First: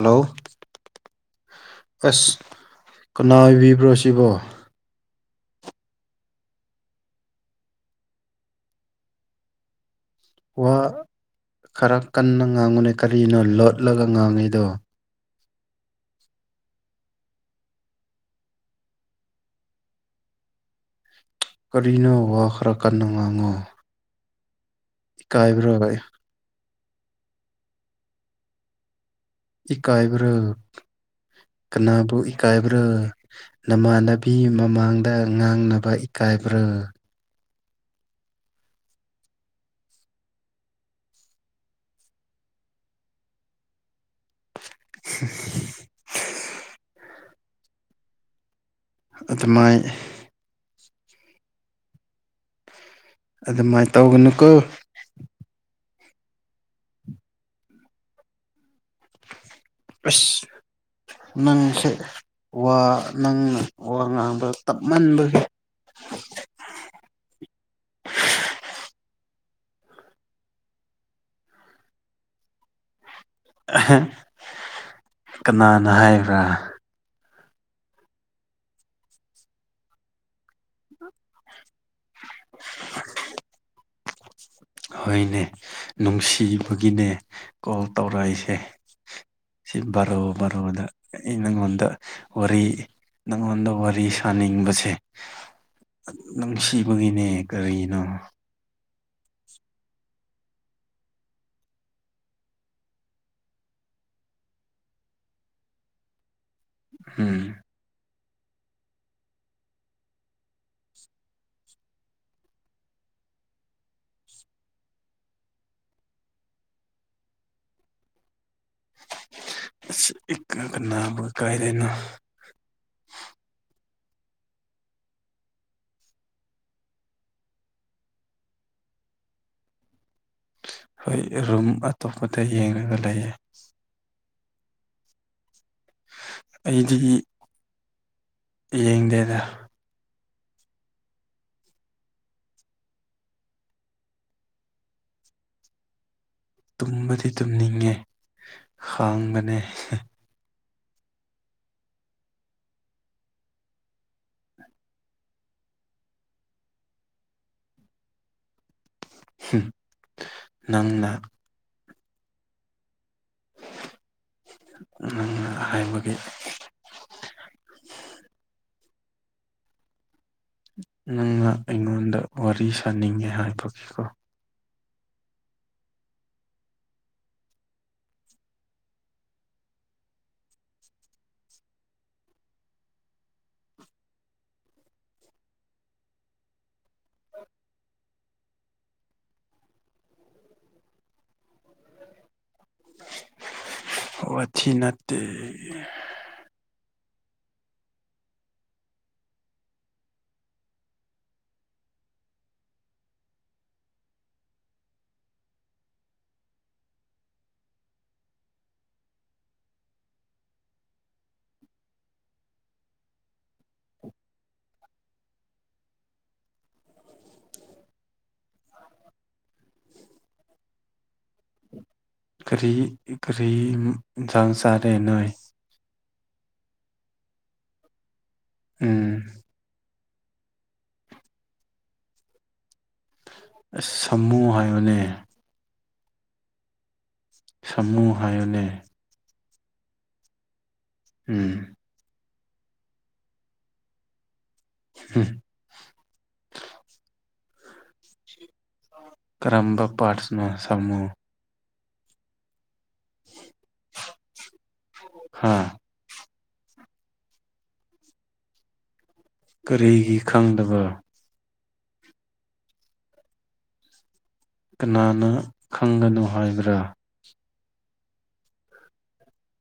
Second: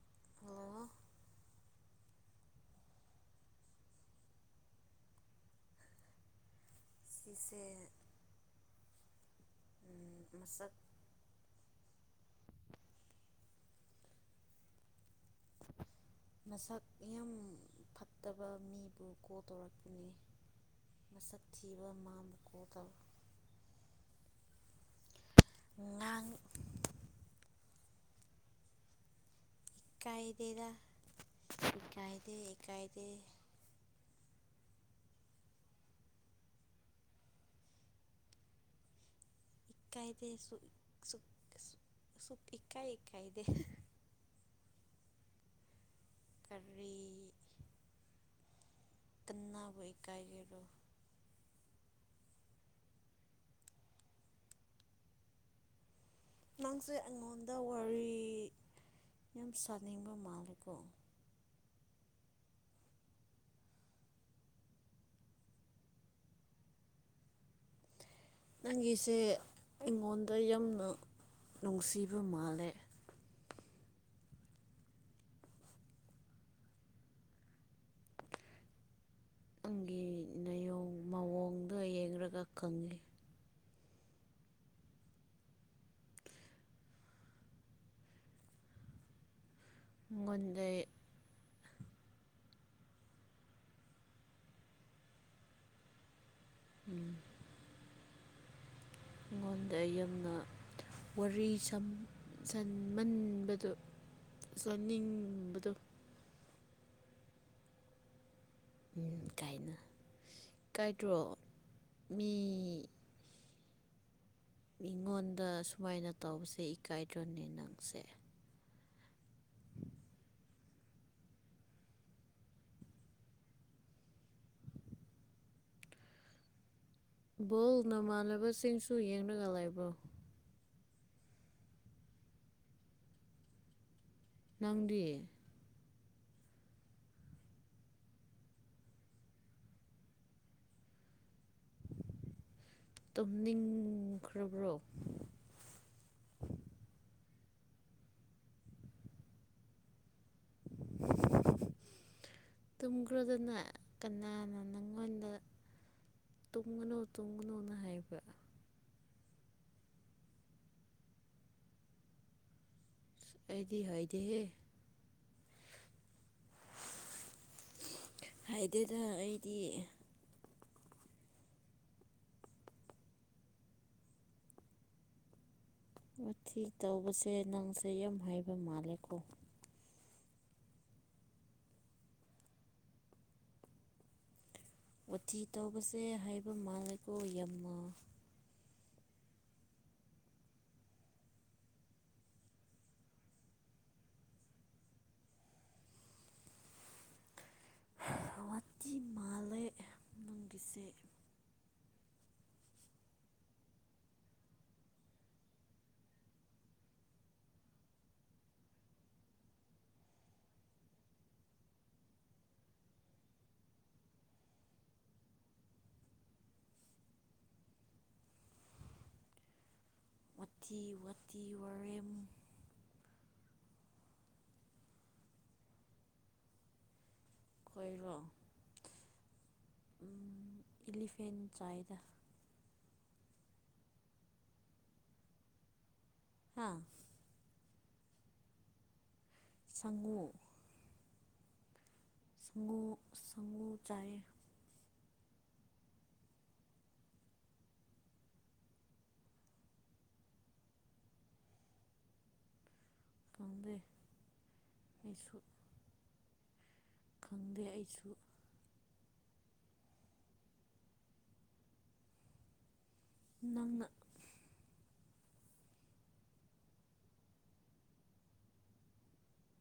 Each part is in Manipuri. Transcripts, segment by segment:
ꯍꯜꯂꯣ ꯍꯜꯂꯣ ꯑꯁ ꯀꯅꯥ ꯑꯣꯏꯕꯤꯕ꯭ꯔꯣ ꯁꯤꯕꯣ ꯁꯤꯁꯦ ꯎꯝ ꯋꯥ ꯈꯔ ꯀꯟꯅ ꯉꯥꯡꯉꯨꯅꯦ ꯀꯔꯤꯅꯣ ꯂꯣꯠꯂꯒ ꯉꯥꯡꯉꯤꯗꯣ [inaudible] ꯃꯁꯛ ꯌꯥꯝ ꯐꯠꯇꯕ ꯃꯤꯕꯨ ꯀꯣꯜ ꯇꯧꯔꯛꯄꯅꯦ ꯃꯁꯛ ꯊꯤꯕ ꯀꯔꯤꯅꯣ ꯃꯥꯕꯨ ꯋꯥ ꯀꯣꯜ ꯈꯔ ꯇꯧ ꯀꯟꯅ ꯉꯥꯡꯉꯣ ꯏꯀꯥꯏꯕ꯭ꯔꯣ [inaudible] ꯏꯀꯥꯏꯕ꯭ꯔꯣ ꯏꯀꯥꯏꯗꯦꯗ ꯀꯅꯥꯕꯨ ꯏꯀꯥꯏꯗꯦ ꯏꯀꯥꯏꯕ꯭ꯔꯣ ꯏꯀꯥꯏꯗꯦ ꯅꯃꯥꯟꯅꯕꯤ ꯃꯃꯥꯡꯗ ꯉꯥꯡꯅꯕ ꯏꯀꯥꯏꯕ꯭ꯔꯣ ꯏꯀꯥꯏꯗꯦ ꯁꯨꯞ ꯁꯨꯞ ꯁꯨꯞ ꯏꯀꯥꯏ ꯏꯀꯥꯏꯗꯦ [inaudible] ꯀꯔꯤ ꯑꯗꯨꯃꯥꯏ ꯀꯅꯥꯕꯨ ꯏꯀꯥꯏꯒꯦꯔꯣ ꯑꯗꯨꯃꯥꯏꯅ ꯇꯧꯒꯅꯨꯀꯣ ꯅꯪꯁꯦ ꯑꯩꯉꯣꯟꯗ ꯋꯥꯔꯤ ꯌꯥꯝ ꯁꯥꯅꯤꯡꯕ ꯑꯁ ꯃꯥꯜꯂꯦꯀꯣ ꯅꯪꯁꯦ ꯋꯥ ꯅꯪꯅ ꯋꯥ ꯉꯥꯡꯕ ꯇꯞꯃꯟꯕꯒꯤ ꯅꯪꯒꯤꯁꯦ ꯑꯩꯉꯣꯟꯗ ꯌꯥꯝꯅ ꯅꯨꯡꯁꯤꯕ ꯃꯥꯜꯂꯦ ꯀꯅꯥꯅ ꯍꯥꯏꯕ꯭ꯔꯥ [unintelligible] ꯅꯌꯣꯡ ꯃꯑꯣꯡꯗꯣ ꯌꯦꯡꯔꯒ ꯈꯪꯉꯦ ꯍꯣꯏꯅꯦ ꯅꯨꯡꯁꯤꯕꯒꯤꯅꯦ ꯀꯣꯜ ꯇꯧꯔꯛꯏꯁꯦ ꯁꯤ ꯕꯥꯔꯣ ꯕꯥꯔꯣꯗ ꯑꯩꯉꯣꯟꯗ ꯑꯩ ꯅꯪꯉꯣꯟꯗ ꯋꯥꯔꯤ ꯅꯪꯉꯣꯟꯗ ꯋꯥꯔꯤ ꯁꯥꯅꯤꯡꯕꯁꯦ ꯅꯨꯡꯁꯤꯕꯒꯤꯅꯦ ꯀꯔꯤꯅꯣ ꯑꯩꯉꯣꯟꯗ ꯌꯥꯝꯅ ꯋꯥꯔꯤ ꯁꯝ ꯁꯃꯟꯕꯗꯣ ꯁꯥꯅꯤꯡꯕꯗꯣ ꯎꯝ ꯎꯝ ꯀꯥꯏꯅ ꯀꯥꯏꯗ꯭ꯔꯣ ꯃꯤ ꯃꯤꯉꯣꯟꯗ ꯁꯨꯃꯥꯏꯅ ꯇꯧꯕꯁꯦ ꯏꯀꯥꯏꯗ꯭ꯔꯣꯅꯦ ꯅꯪꯁꯦ ꯑꯁ ꯏꯀꯥ ꯀꯅꯥꯕꯨ ꯏꯀꯥꯏꯗꯣꯏꯅꯣ ꯕꯣꯜ ꯅꯃꯥꯟꯅꯕꯁꯤꯡꯁꯨ ꯌꯦꯡꯂꯒ ꯂꯩꯕ꯭ꯔꯣ ꯍꯣꯏ ꯔꯨꯝ ꯑꯇꯣꯞꯄꯗ ꯌꯦꯡꯔꯒ ꯂꯩꯌꯦ ꯅꯪꯗꯤ ꯑꯩꯗꯤ ꯌꯦꯡꯗꯦꯗ ꯇꯨꯝꯅꯤꯡꯈ꯭ꯔꯕ꯭ꯣ ꯇꯨꯝꯕꯗꯤ ꯇꯨꯝꯅꯤꯡꯉꯦ ꯈꯥꯡꯕꯅꯦ ꯇꯨꯝꯈ꯭ꯔꯣꯗꯅ ꯀꯅꯥꯅ ꯅꯪꯉꯣꯟꯗ ꯇꯨꯡꯒꯅꯨ ꯇꯨꯡꯒꯅꯨꯅ ꯍꯥꯏꯕ ꯅꯪꯅ ꯑꯩꯗꯤ ꯍꯥꯏꯗꯦꯍꯦ ꯅꯪꯅ ꯍꯥꯏꯕꯒꯤ ꯍꯥꯏꯗꯦꯗ ꯑꯩꯗꯤ ꯅꯪꯅ ꯑꯩꯉꯣꯟꯗ ꯋꯥꯔꯤ ꯁꯥꯅꯤꯡꯉꯦ ꯍꯥꯏꯕꯒꯤꯀꯣ ꯋꯥꯊꯤ ꯇꯧꯕꯁꯦ ꯅꯪꯁꯦ ꯌꯥꯝ ꯍꯩꯕ ꯃꯥꯜꯂꯦꯀꯣ ꯋꯥꯊꯤ ꯇꯧꯕꯁꯦ ꯍꯩꯕ ꯃꯥꯜꯂꯦꯀꯣ ꯌꯥꯝꯅ ꯋꯥꯊꯤ ꯅꯠꯇꯦ ꯋꯥꯊꯤ ꯃꯥꯜꯂꯦ ꯅꯪꯒꯤꯁꯦ ꯋꯥꯇꯤ ꯋꯥꯇꯤ ꯋꯥꯔꯦꯝ ꯀꯔꯤ ꯀꯔꯤ ꯏꯟꯁꯥꯡ ꯆꯥꯔꯦ ꯅꯣꯏ ꯈꯣꯏꯔꯣ ꯎꯝ ꯎꯝ ꯑꯦꯂꯤꯐꯦꯟ ꯆꯥꯏꯗ ꯑꯁ ꯁꯃꯨ ꯍꯥꯏꯌꯨꯅꯦ ꯍꯥꯥ ꯁꯃꯨ ꯍꯥꯏꯌꯣꯅꯦ ꯁꯪꯉꯨ ꯎꯝ ꯁꯉꯨ ꯁꯉꯨ ꯆꯥꯏꯌꯦ ꯍꯝ ꯀꯔꯝꯕ ꯄ꯭ꯔꯥꯠꯁꯅꯣ ꯁꯃꯨ ꯈꯪꯗꯦ ꯑꯩꯁꯨ ꯍꯥ ꯈꯪꯗꯦ ꯑꯩꯁꯨ ꯀꯔꯤꯒꯤ ꯈꯪꯗꯕ ꯅꯪꯅ ꯀꯅꯥꯅ ꯈꯪꯒꯅꯨ ꯍꯥꯏꯕ꯭ꯔꯥ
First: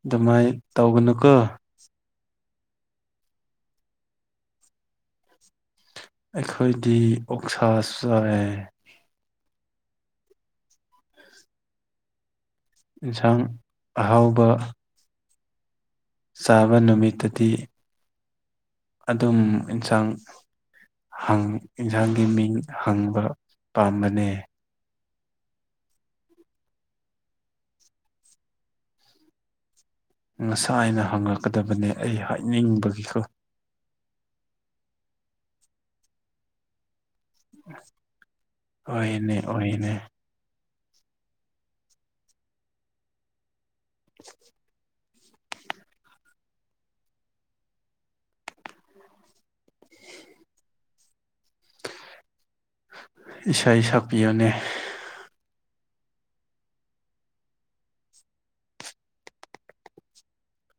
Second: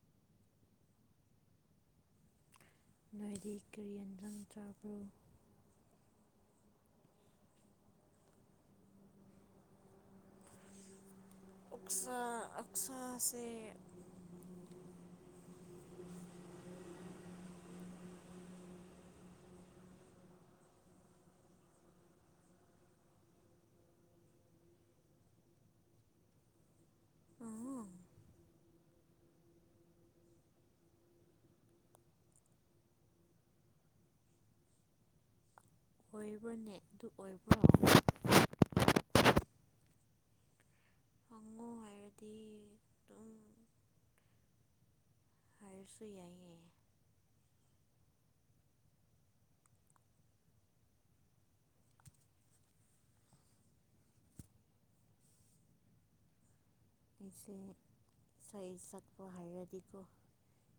ꯑꯗꯨꯃꯥꯏ ꯇꯧꯒꯅꯨꯀꯣ ꯅꯣꯏꯗꯤ ꯀꯔꯤ ꯌꯦꯟꯖꯥꯡ ꯆꯥꯕ꯭ꯔꯣ ꯑꯩꯈꯣꯏꯗꯤ ꯑꯣꯛꯁꯥ ꯆꯥꯏꯌꯦ ꯑꯣꯛꯁꯥ ꯏꯟꯁꯥꯡ ꯑꯣꯛꯁꯥꯁꯦ ꯑꯍꯥꯎꯕ ꯆꯥꯕ ꯅꯨꯃꯤꯠꯇꯗꯤ ꯑꯗꯨꯝ ꯏꯟꯁꯥꯡ ꯍꯪ ꯌꯦꯟꯁꯥꯡꯒꯤ ꯃꯤꯡ ꯍꯪꯕ ꯄꯥꯝꯕꯅꯦ ꯑꯣ ꯉꯁꯥꯏꯅ ꯍꯪꯪꯂꯛꯀꯗꯕꯅꯦ ꯑꯩ ꯍꯥꯏꯅꯤꯡꯕꯒꯤꯀꯣ ꯑꯣꯏꯕ꯭ꯔꯣꯅꯦ ꯑꯗꯨ ꯑꯣꯏꯕ꯭ꯔꯣ ꯑꯣꯏꯅꯦ ꯑꯣꯏꯅꯦ ꯍꯪꯉꯨ ꯍꯥꯏꯔꯗꯤ ꯑꯗꯨꯝ [unintelligible] ꯍꯥꯏꯔꯁꯨ ꯌꯥꯏꯌꯦ ꯏꯁꯩ ꯁꯛꯄꯤꯌꯨꯅꯦ ꯑꯩꯁꯦ ꯏꯁꯩ ꯁꯛꯄ ꯍꯥꯏꯔꯗꯤꯀꯣ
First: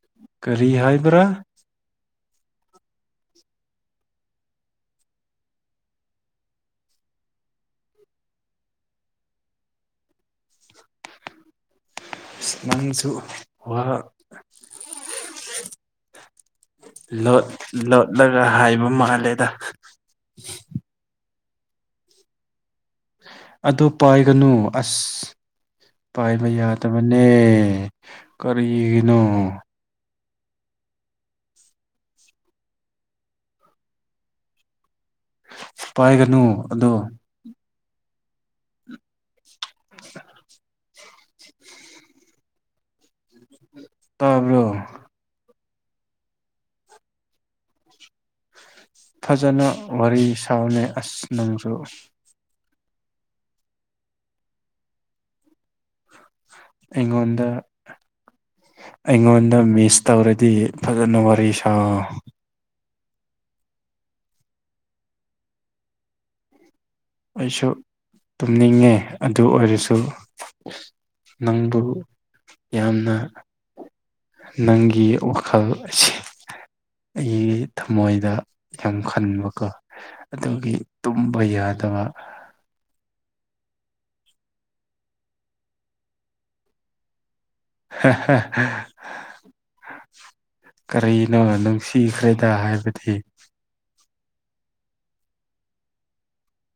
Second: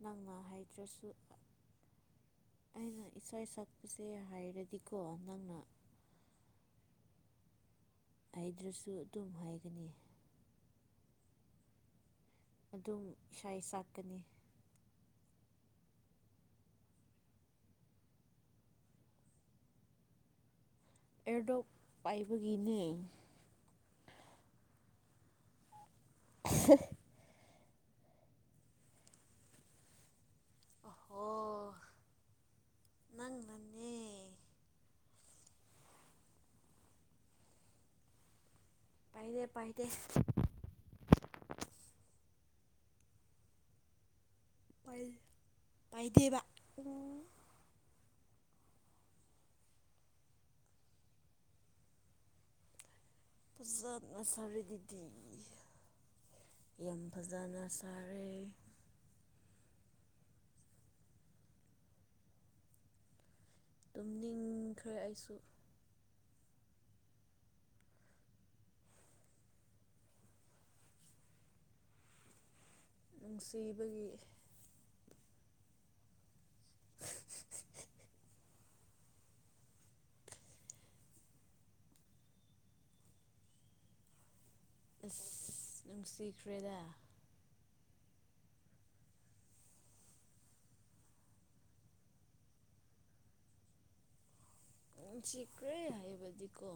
ꯅꯪꯅ ꯀꯔꯤ ꯍꯥꯏꯗ꯭ꯔꯁꯨ ꯍꯥꯏꯕ꯭ꯔꯥ ꯑꯩꯅ ꯏꯁꯩ ꯁꯛꯄꯁꯦ ꯍꯥꯏꯔꯗꯤꯀꯣ ꯅꯪꯅ ꯍꯥꯏꯗ꯭ꯔꯁꯨ ꯑꯗꯨꯝ ꯍꯥꯏꯒꯅꯤ ꯑꯁ ꯑꯗꯨꯝ ꯅꯪꯁꯨ ꯏꯁꯥ ꯋꯥ ꯁꯥꯛꯀꯅꯤ ꯂꯣꯠ ꯂꯣꯠꯂꯒ ꯍꯥꯏꯕ ꯃꯥꯜꯂꯦꯗ ꯑꯦꯔꯗꯣꯛ ꯄꯥꯏꯕꯒꯤꯅꯦ꯫ ꯑꯗꯨ ꯄꯥꯏꯒꯅꯨ ꯑꯁ ꯄꯥꯏꯕ ꯌꯥꯗꯕ ꯑꯦ ꯀꯔꯤꯅꯣ ꯑꯣꯍꯣ ꯅꯪꯅꯅꯦ ꯄꯥꯏꯒꯅꯨ ꯑꯗꯣ ꯄꯥꯏꯗꯦ ꯄꯥꯏꯗꯦ [unintelligible] [inaudible] ꯇꯥꯕ꯭ꯔꯣ ꯄꯥꯢ ꯄꯥꯏꯗꯦꯕ ꯑꯣ ꯐꯖꯅ ꯋꯥꯔꯤ ꯁꯥꯕꯅꯦ ꯑꯁ ꯅꯪꯁꯨ ꯐꯖꯅ ꯁꯔꯤꯗꯨꯗꯤ ꯌꯥꯝ ꯑꯩꯉꯣꯟꯗ ꯐꯖꯅ ꯁꯥꯔꯦ꯫ ꯑꯩꯉꯣꯟꯗ ꯃꯤꯁ ꯇꯧꯔꯗꯤ ꯐꯖꯅ ꯋꯥꯔꯤ ꯁꯥꯥꯎ ꯇꯨꯝꯅꯤꯡꯈ꯭ꯔꯦ ꯑꯩꯁꯨ ꯑꯩꯁꯨ ꯇꯨꯝꯅꯤꯡꯉꯦ ꯑꯗꯨ ꯑꯣꯏꯔꯁꯨ ꯅꯪꯕꯨ ꯌꯥꯝꯅ ꯅꯨꯡꯁꯤꯕꯒꯤ ꯅꯪꯒꯤ ꯋꯥꯈꯜ ꯑꯁꯤ ꯑꯩꯒꯤ ꯊꯃꯣꯏꯗ ꯌꯥꯝ ꯈꯟꯕꯀꯣ ꯑꯗꯨꯒꯤ ꯇꯨꯝꯕ ꯌꯥꯗꯕ ꯑꯁ ꯅꯨꯡꯁꯤꯈ꯭ꯔꯦꯗ [unintelligible] ꯀꯔꯤꯅꯣ ꯅꯨꯡꯁꯤꯈ꯭ꯔꯦꯗ ꯍꯥꯏꯕꯗꯤ ꯅꯨꯡꯁꯤꯈ꯭ꯔꯦ ꯍꯥꯏꯕꯗꯤꯀꯣ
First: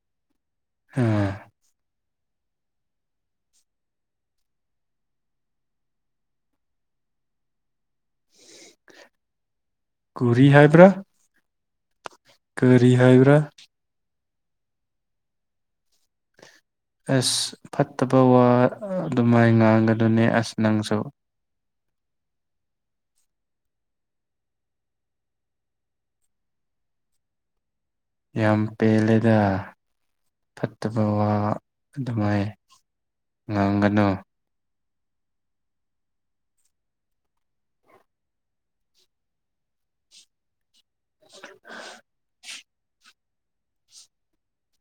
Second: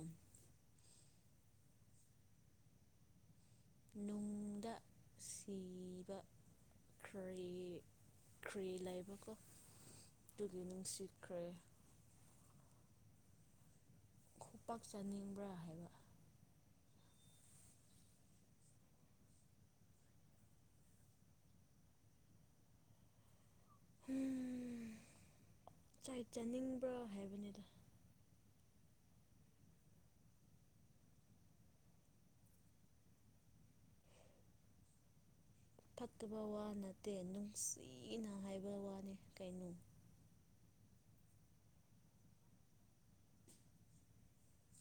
ꯑꯥ ꯅꯨꯡꯗ ꯁꯤꯕ ꯈ꯭ꯔꯦ ꯈ꯭ꯔꯤ ꯂꯩꯕꯀꯣ ꯀꯨꯔꯤ ꯑꯗꯨꯒꯤ ꯍꯥꯏꯕ꯭ꯔꯥ ꯅꯨꯡꯁꯤꯈ꯭ꯔꯦ ꯀꯔꯤ ꯍꯥꯏꯕ꯭ꯔꯥ ꯈꯨꯄꯥꯛ ꯆꯥꯅꯤꯡꯕ꯭ꯔꯥ ꯍꯥꯏꯕ ꯑꯁ ꯐꯠꯇꯕ ꯋꯥ ꯑꯗꯨꯃꯥꯏ ꯉꯥꯡꯒꯗꯨꯅꯦ ꯑꯁ ꯅꯪꯁꯨ ꯎꯝ ꯆꯩ ꯆꯥꯅꯤꯡꯕ꯭ꯔꯣ ꯍꯥꯏꯕꯅꯤꯗ ꯌꯥꯝ ꯄꯦꯜꯂꯦꯗ ꯐꯠꯇꯕ ꯋꯥ ꯑꯗꯨꯃꯥꯏ ꯉꯥꯡꯒꯅꯨ ꯐꯠꯇꯕ ꯋꯥ ꯅꯠꯇꯦ ꯅꯨꯡꯁꯤꯅ ꯍꯥꯏꯕ ꯋꯥꯅꯤ ꯀꯩꯅꯣ ꯍꯥ [unintelligible]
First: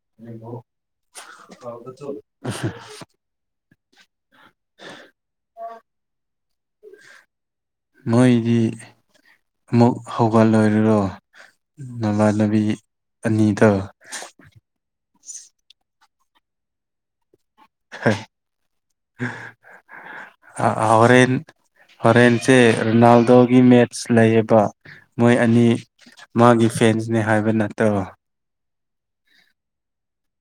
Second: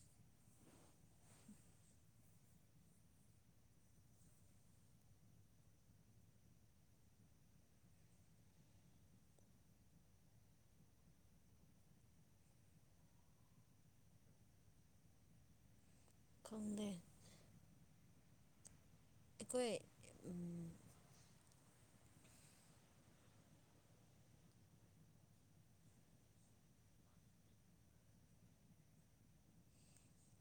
[unintelligible] [inaudible] ꯅꯣꯏꯗꯤ ꯑꯃꯨꯛ ꯍꯧꯒꯠꯂꯣꯏꯔꯔꯣ ꯅꯃꯥꯟꯅꯕꯤ ꯑꯅꯤꯗꯣ ꯈꯪꯗꯦ ꯑꯩꯈꯣꯏ ꯍ ꯑꯥ ꯍꯣꯔꯦꯟ ꯍꯣꯔꯦꯟꯁꯦ ꯔꯣꯅꯥꯜꯗꯣꯒꯤ ꯃꯦꯠꯁ ꯂꯩꯌꯦꯕ ꯃꯣꯏ ꯑꯅꯤ ꯃꯥꯒꯤ ꯐꯦꯟꯁꯅꯦ ꯍꯥꯏꯕ ꯅꯠꯇ꯭ꯔꯣ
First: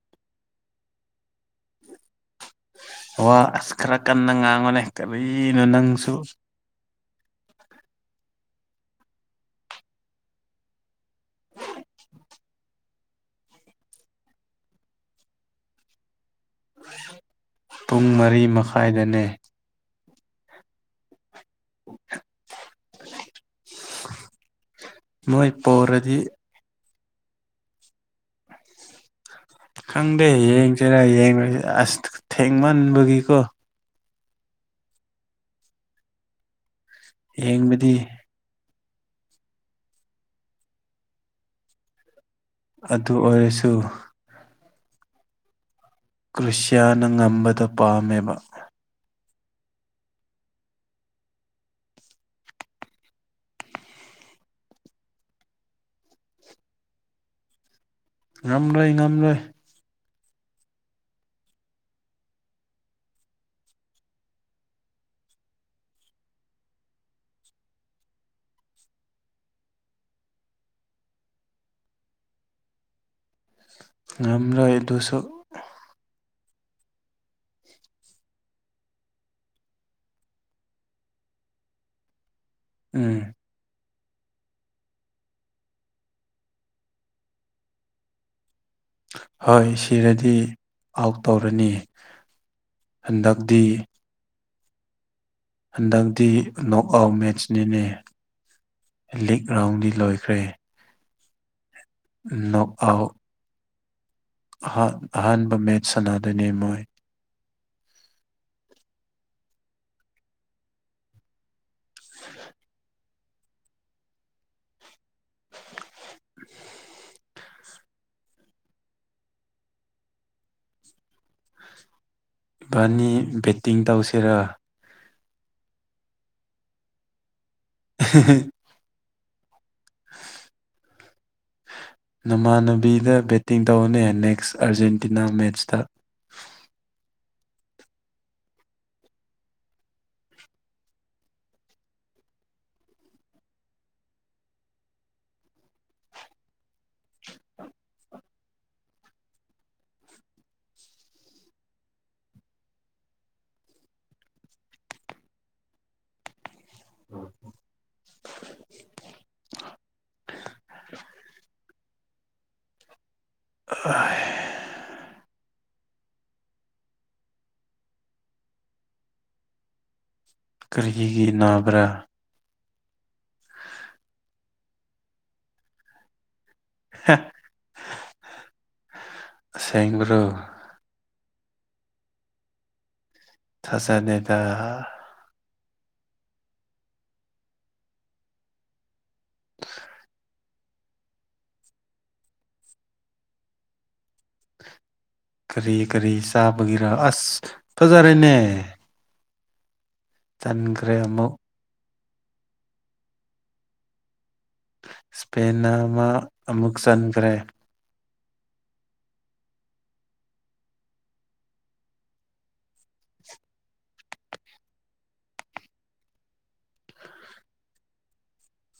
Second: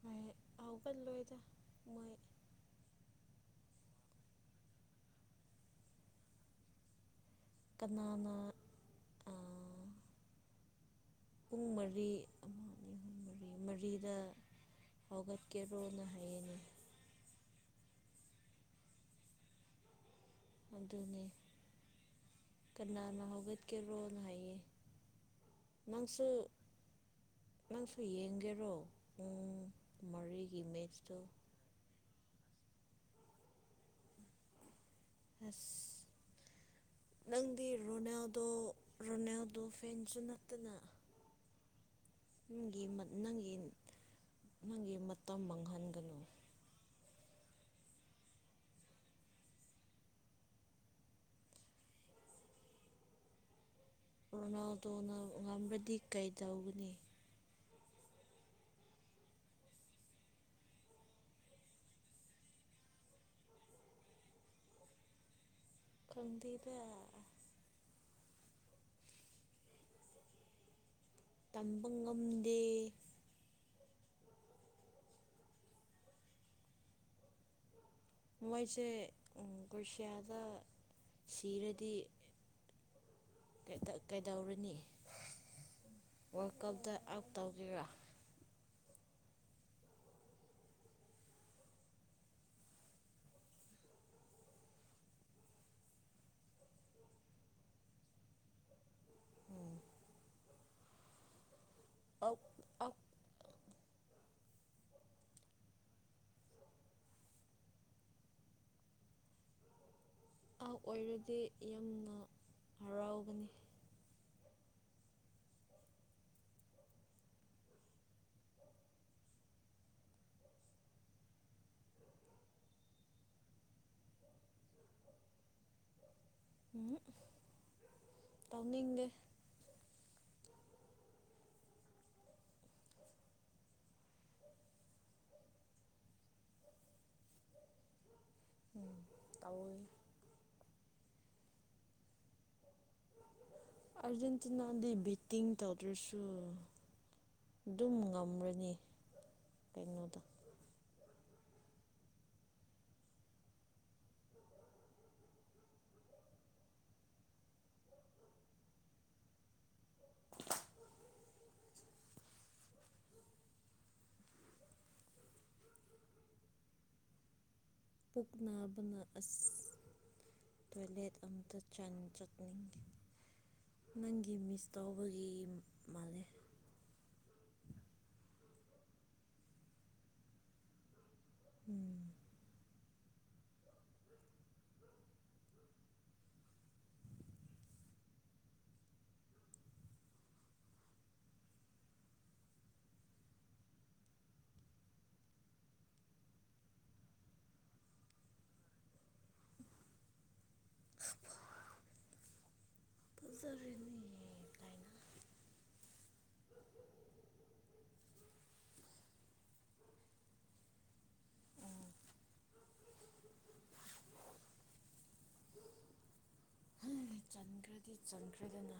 ꯃꯥꯏ ꯍꯧꯒꯠꯂꯣꯢꯗ ꯃꯣꯏ ꯋꯥ ꯑꯁ ꯈꯔ ꯀꯟꯅ ꯉꯥꯡꯉꯣꯅꯦ ꯀꯔꯤꯅꯣ ꯅꯪꯁꯨ ꯀꯅꯥꯅ ꯑꯥ ꯄꯨꯡ ꯃꯔꯤ ꯑꯃ ꯑꯅꯤꯍꯨꯝ ꯃꯔꯤ ꯃꯔꯤꯗ ꯍꯧꯒꯠꯀꯦꯔꯣꯅ ꯍꯥꯏꯌꯦꯅꯦ ꯄꯨꯡ ꯃꯔꯤ ꯃꯈꯥꯏꯗꯅꯦ ꯑꯗꯨꯅꯦ ꯀꯅꯥꯅ ꯍꯧꯒꯠꯀꯦꯔꯣꯅ ꯍꯥꯏꯌꯦ ꯃꯣꯏ ꯄꯣꯔꯗꯤ ꯅꯪꯁꯨ ꯅꯪꯁꯨ ꯌꯦꯡꯒꯦꯔꯣ ꯄꯨꯡ ꯈꯪꯗꯦ ꯃꯔꯤꯒꯤ ꯌꯦꯡꯁꯤꯔꯥ ꯃꯦꯠꯁꯇꯣ ꯌꯦꯡꯔꯣꯢꯁꯤꯔ ꯑꯁ ꯊ ꯊꯦꯡꯃꯟꯕꯒꯤꯀꯣ ꯑꯁ ꯅꯪꯗꯤ ꯌꯦꯡꯕꯗꯤ ꯔꯣꯅꯥꯜ ꯗꯣ ꯔꯣꯅꯥꯜꯗꯣ ꯐꯦꯟꯁꯨ ꯅꯠꯇꯅ ꯅꯪꯒꯤ ꯃꯠ ꯑꯗꯨ ꯅꯪꯒꯤ ꯑꯣꯏꯔꯁꯨ ꯅꯪꯒꯤ ꯃꯇꯝ ꯃꯥꯡꯍꯟꯒꯅꯨ ꯀ꯭ꯔꯨꯁꯤꯌꯥꯅ ꯉꯝꯕꯗꯣ ꯄꯥꯝꯃꯦꯕ ꯔꯣꯅꯥꯜꯗꯣꯅ ꯉꯝꯔꯗꯤ ꯀꯩꯗꯧꯒꯅꯤ ꯉꯝꯂꯣꯏ ꯉꯝꯂꯣꯏ ꯈꯪꯗꯦꯕ ꯇꯝꯕ ꯉꯝꯗꯦ ꯉꯝꯂꯣꯏ ꯑꯗꯨꯁꯨ ꯃꯣꯏꯁꯦ ꯎꯝ ꯀꯣꯔꯁꯤꯌꯥꯗ ꯁꯤꯔꯗꯤ ꯎꯝ ꯀꯩꯇ ꯀꯩꯗꯧꯔꯅꯤ ꯋꯥꯔꯜ ꯀꯞꯇ ꯑꯥꯎꯞ ꯇꯧꯒꯦꯔꯥ ꯍꯣꯏ ꯁꯤꯔꯗꯤ ꯑꯥꯎꯠ ꯇꯧꯔꯅꯤ ꯍꯟꯗꯛꯇꯤ ꯍꯟꯗꯛꯇꯤ ꯅꯣꯛ ꯑꯥꯎꯠ ꯃꯦꯠꯆꯅꯤꯅꯦ ꯂꯤꯛ ꯔꯥꯎꯟꯗꯤ ꯂꯣꯏꯈ꯭ꯔꯦ ꯅꯣꯛ ꯑꯥꯎꯠ ꯑꯍꯥ ꯑꯍꯥꯟꯕ ꯃꯦꯠꯁ ꯁꯟꯅꯥꯗꯣꯏꯅꯦ ꯃꯣꯏ ꯑꯥꯎꯠ ꯑꯣꯏꯔꯗꯤ ꯌꯥꯝꯅ ꯍꯔꯥꯎꯒꯅꯤ [unintelligible] ꯏꯕꯥꯅꯤ ꯕꯦꯇꯤꯡ ꯇꯧꯁꯤꯔꯥ ꯎꯝ ꯍꯨꯞ [unintelligible] ꯇꯧꯅꯤꯡꯗꯦ [unintelligible] ꯅꯃꯥꯟꯅꯕꯤꯗ ꯕꯦꯠꯇꯤꯡ ꯇꯧꯅꯦ ꯅꯦꯛꯁ ꯑꯥꯔꯖꯦꯟꯇꯤꯅꯥ ꯃꯦꯠꯁꯇ ꯎꯝ ꯇꯧꯒꯦ ꯑꯔꯖꯦꯟꯇꯤꯅꯥꯗꯤ ꯕꯦꯇꯤꯡ ꯇꯧꯗ꯭ꯔꯁꯨ ꯑꯗꯨꯝ ꯉꯝꯔꯅꯤ ꯀꯩꯅꯣꯗꯣ ꯎ [unintelligible] ꯑ ꯄꯨꯛ ꯅꯥꯕꯅ ꯑꯁ ꯇꯣꯏꯂꯦꯠ ꯀꯔꯤꯒꯤ ꯑꯝꯇ ꯅꯥꯕ꯭ꯔꯥ ꯆꯥꯡ ꯆꯪꯅꯤꯡꯑꯦ ꯅꯪꯒꯤ ꯃꯤꯁ ꯇꯧꯕꯒꯤ ꯃꯥꯜꯂꯦ ꯑꯁꯦꯡꯕꯥꯔꯣ ꯎꯝ ꯊꯖꯗꯦꯗꯥ ꯀꯔꯤ ꯀꯔꯤ ꯆꯥꯕꯒꯤꯔ ꯑꯁ ꯐꯖꯔꯦꯅꯦ ꯇꯟꯈ꯭ꯔꯦ ꯑꯃꯨꯛ ꯐꯖꯔꯤꯅꯦ ꯏꯁꯄꯦꯟ ꯅꯥ ꯑꯃ ꯑꯃꯨꯛ ꯆꯟꯈ꯭ꯔꯦ ꯆꯟꯈ꯭ꯔꯗꯤ ꯆꯟꯈ꯭ꯔꯦꯗꯅ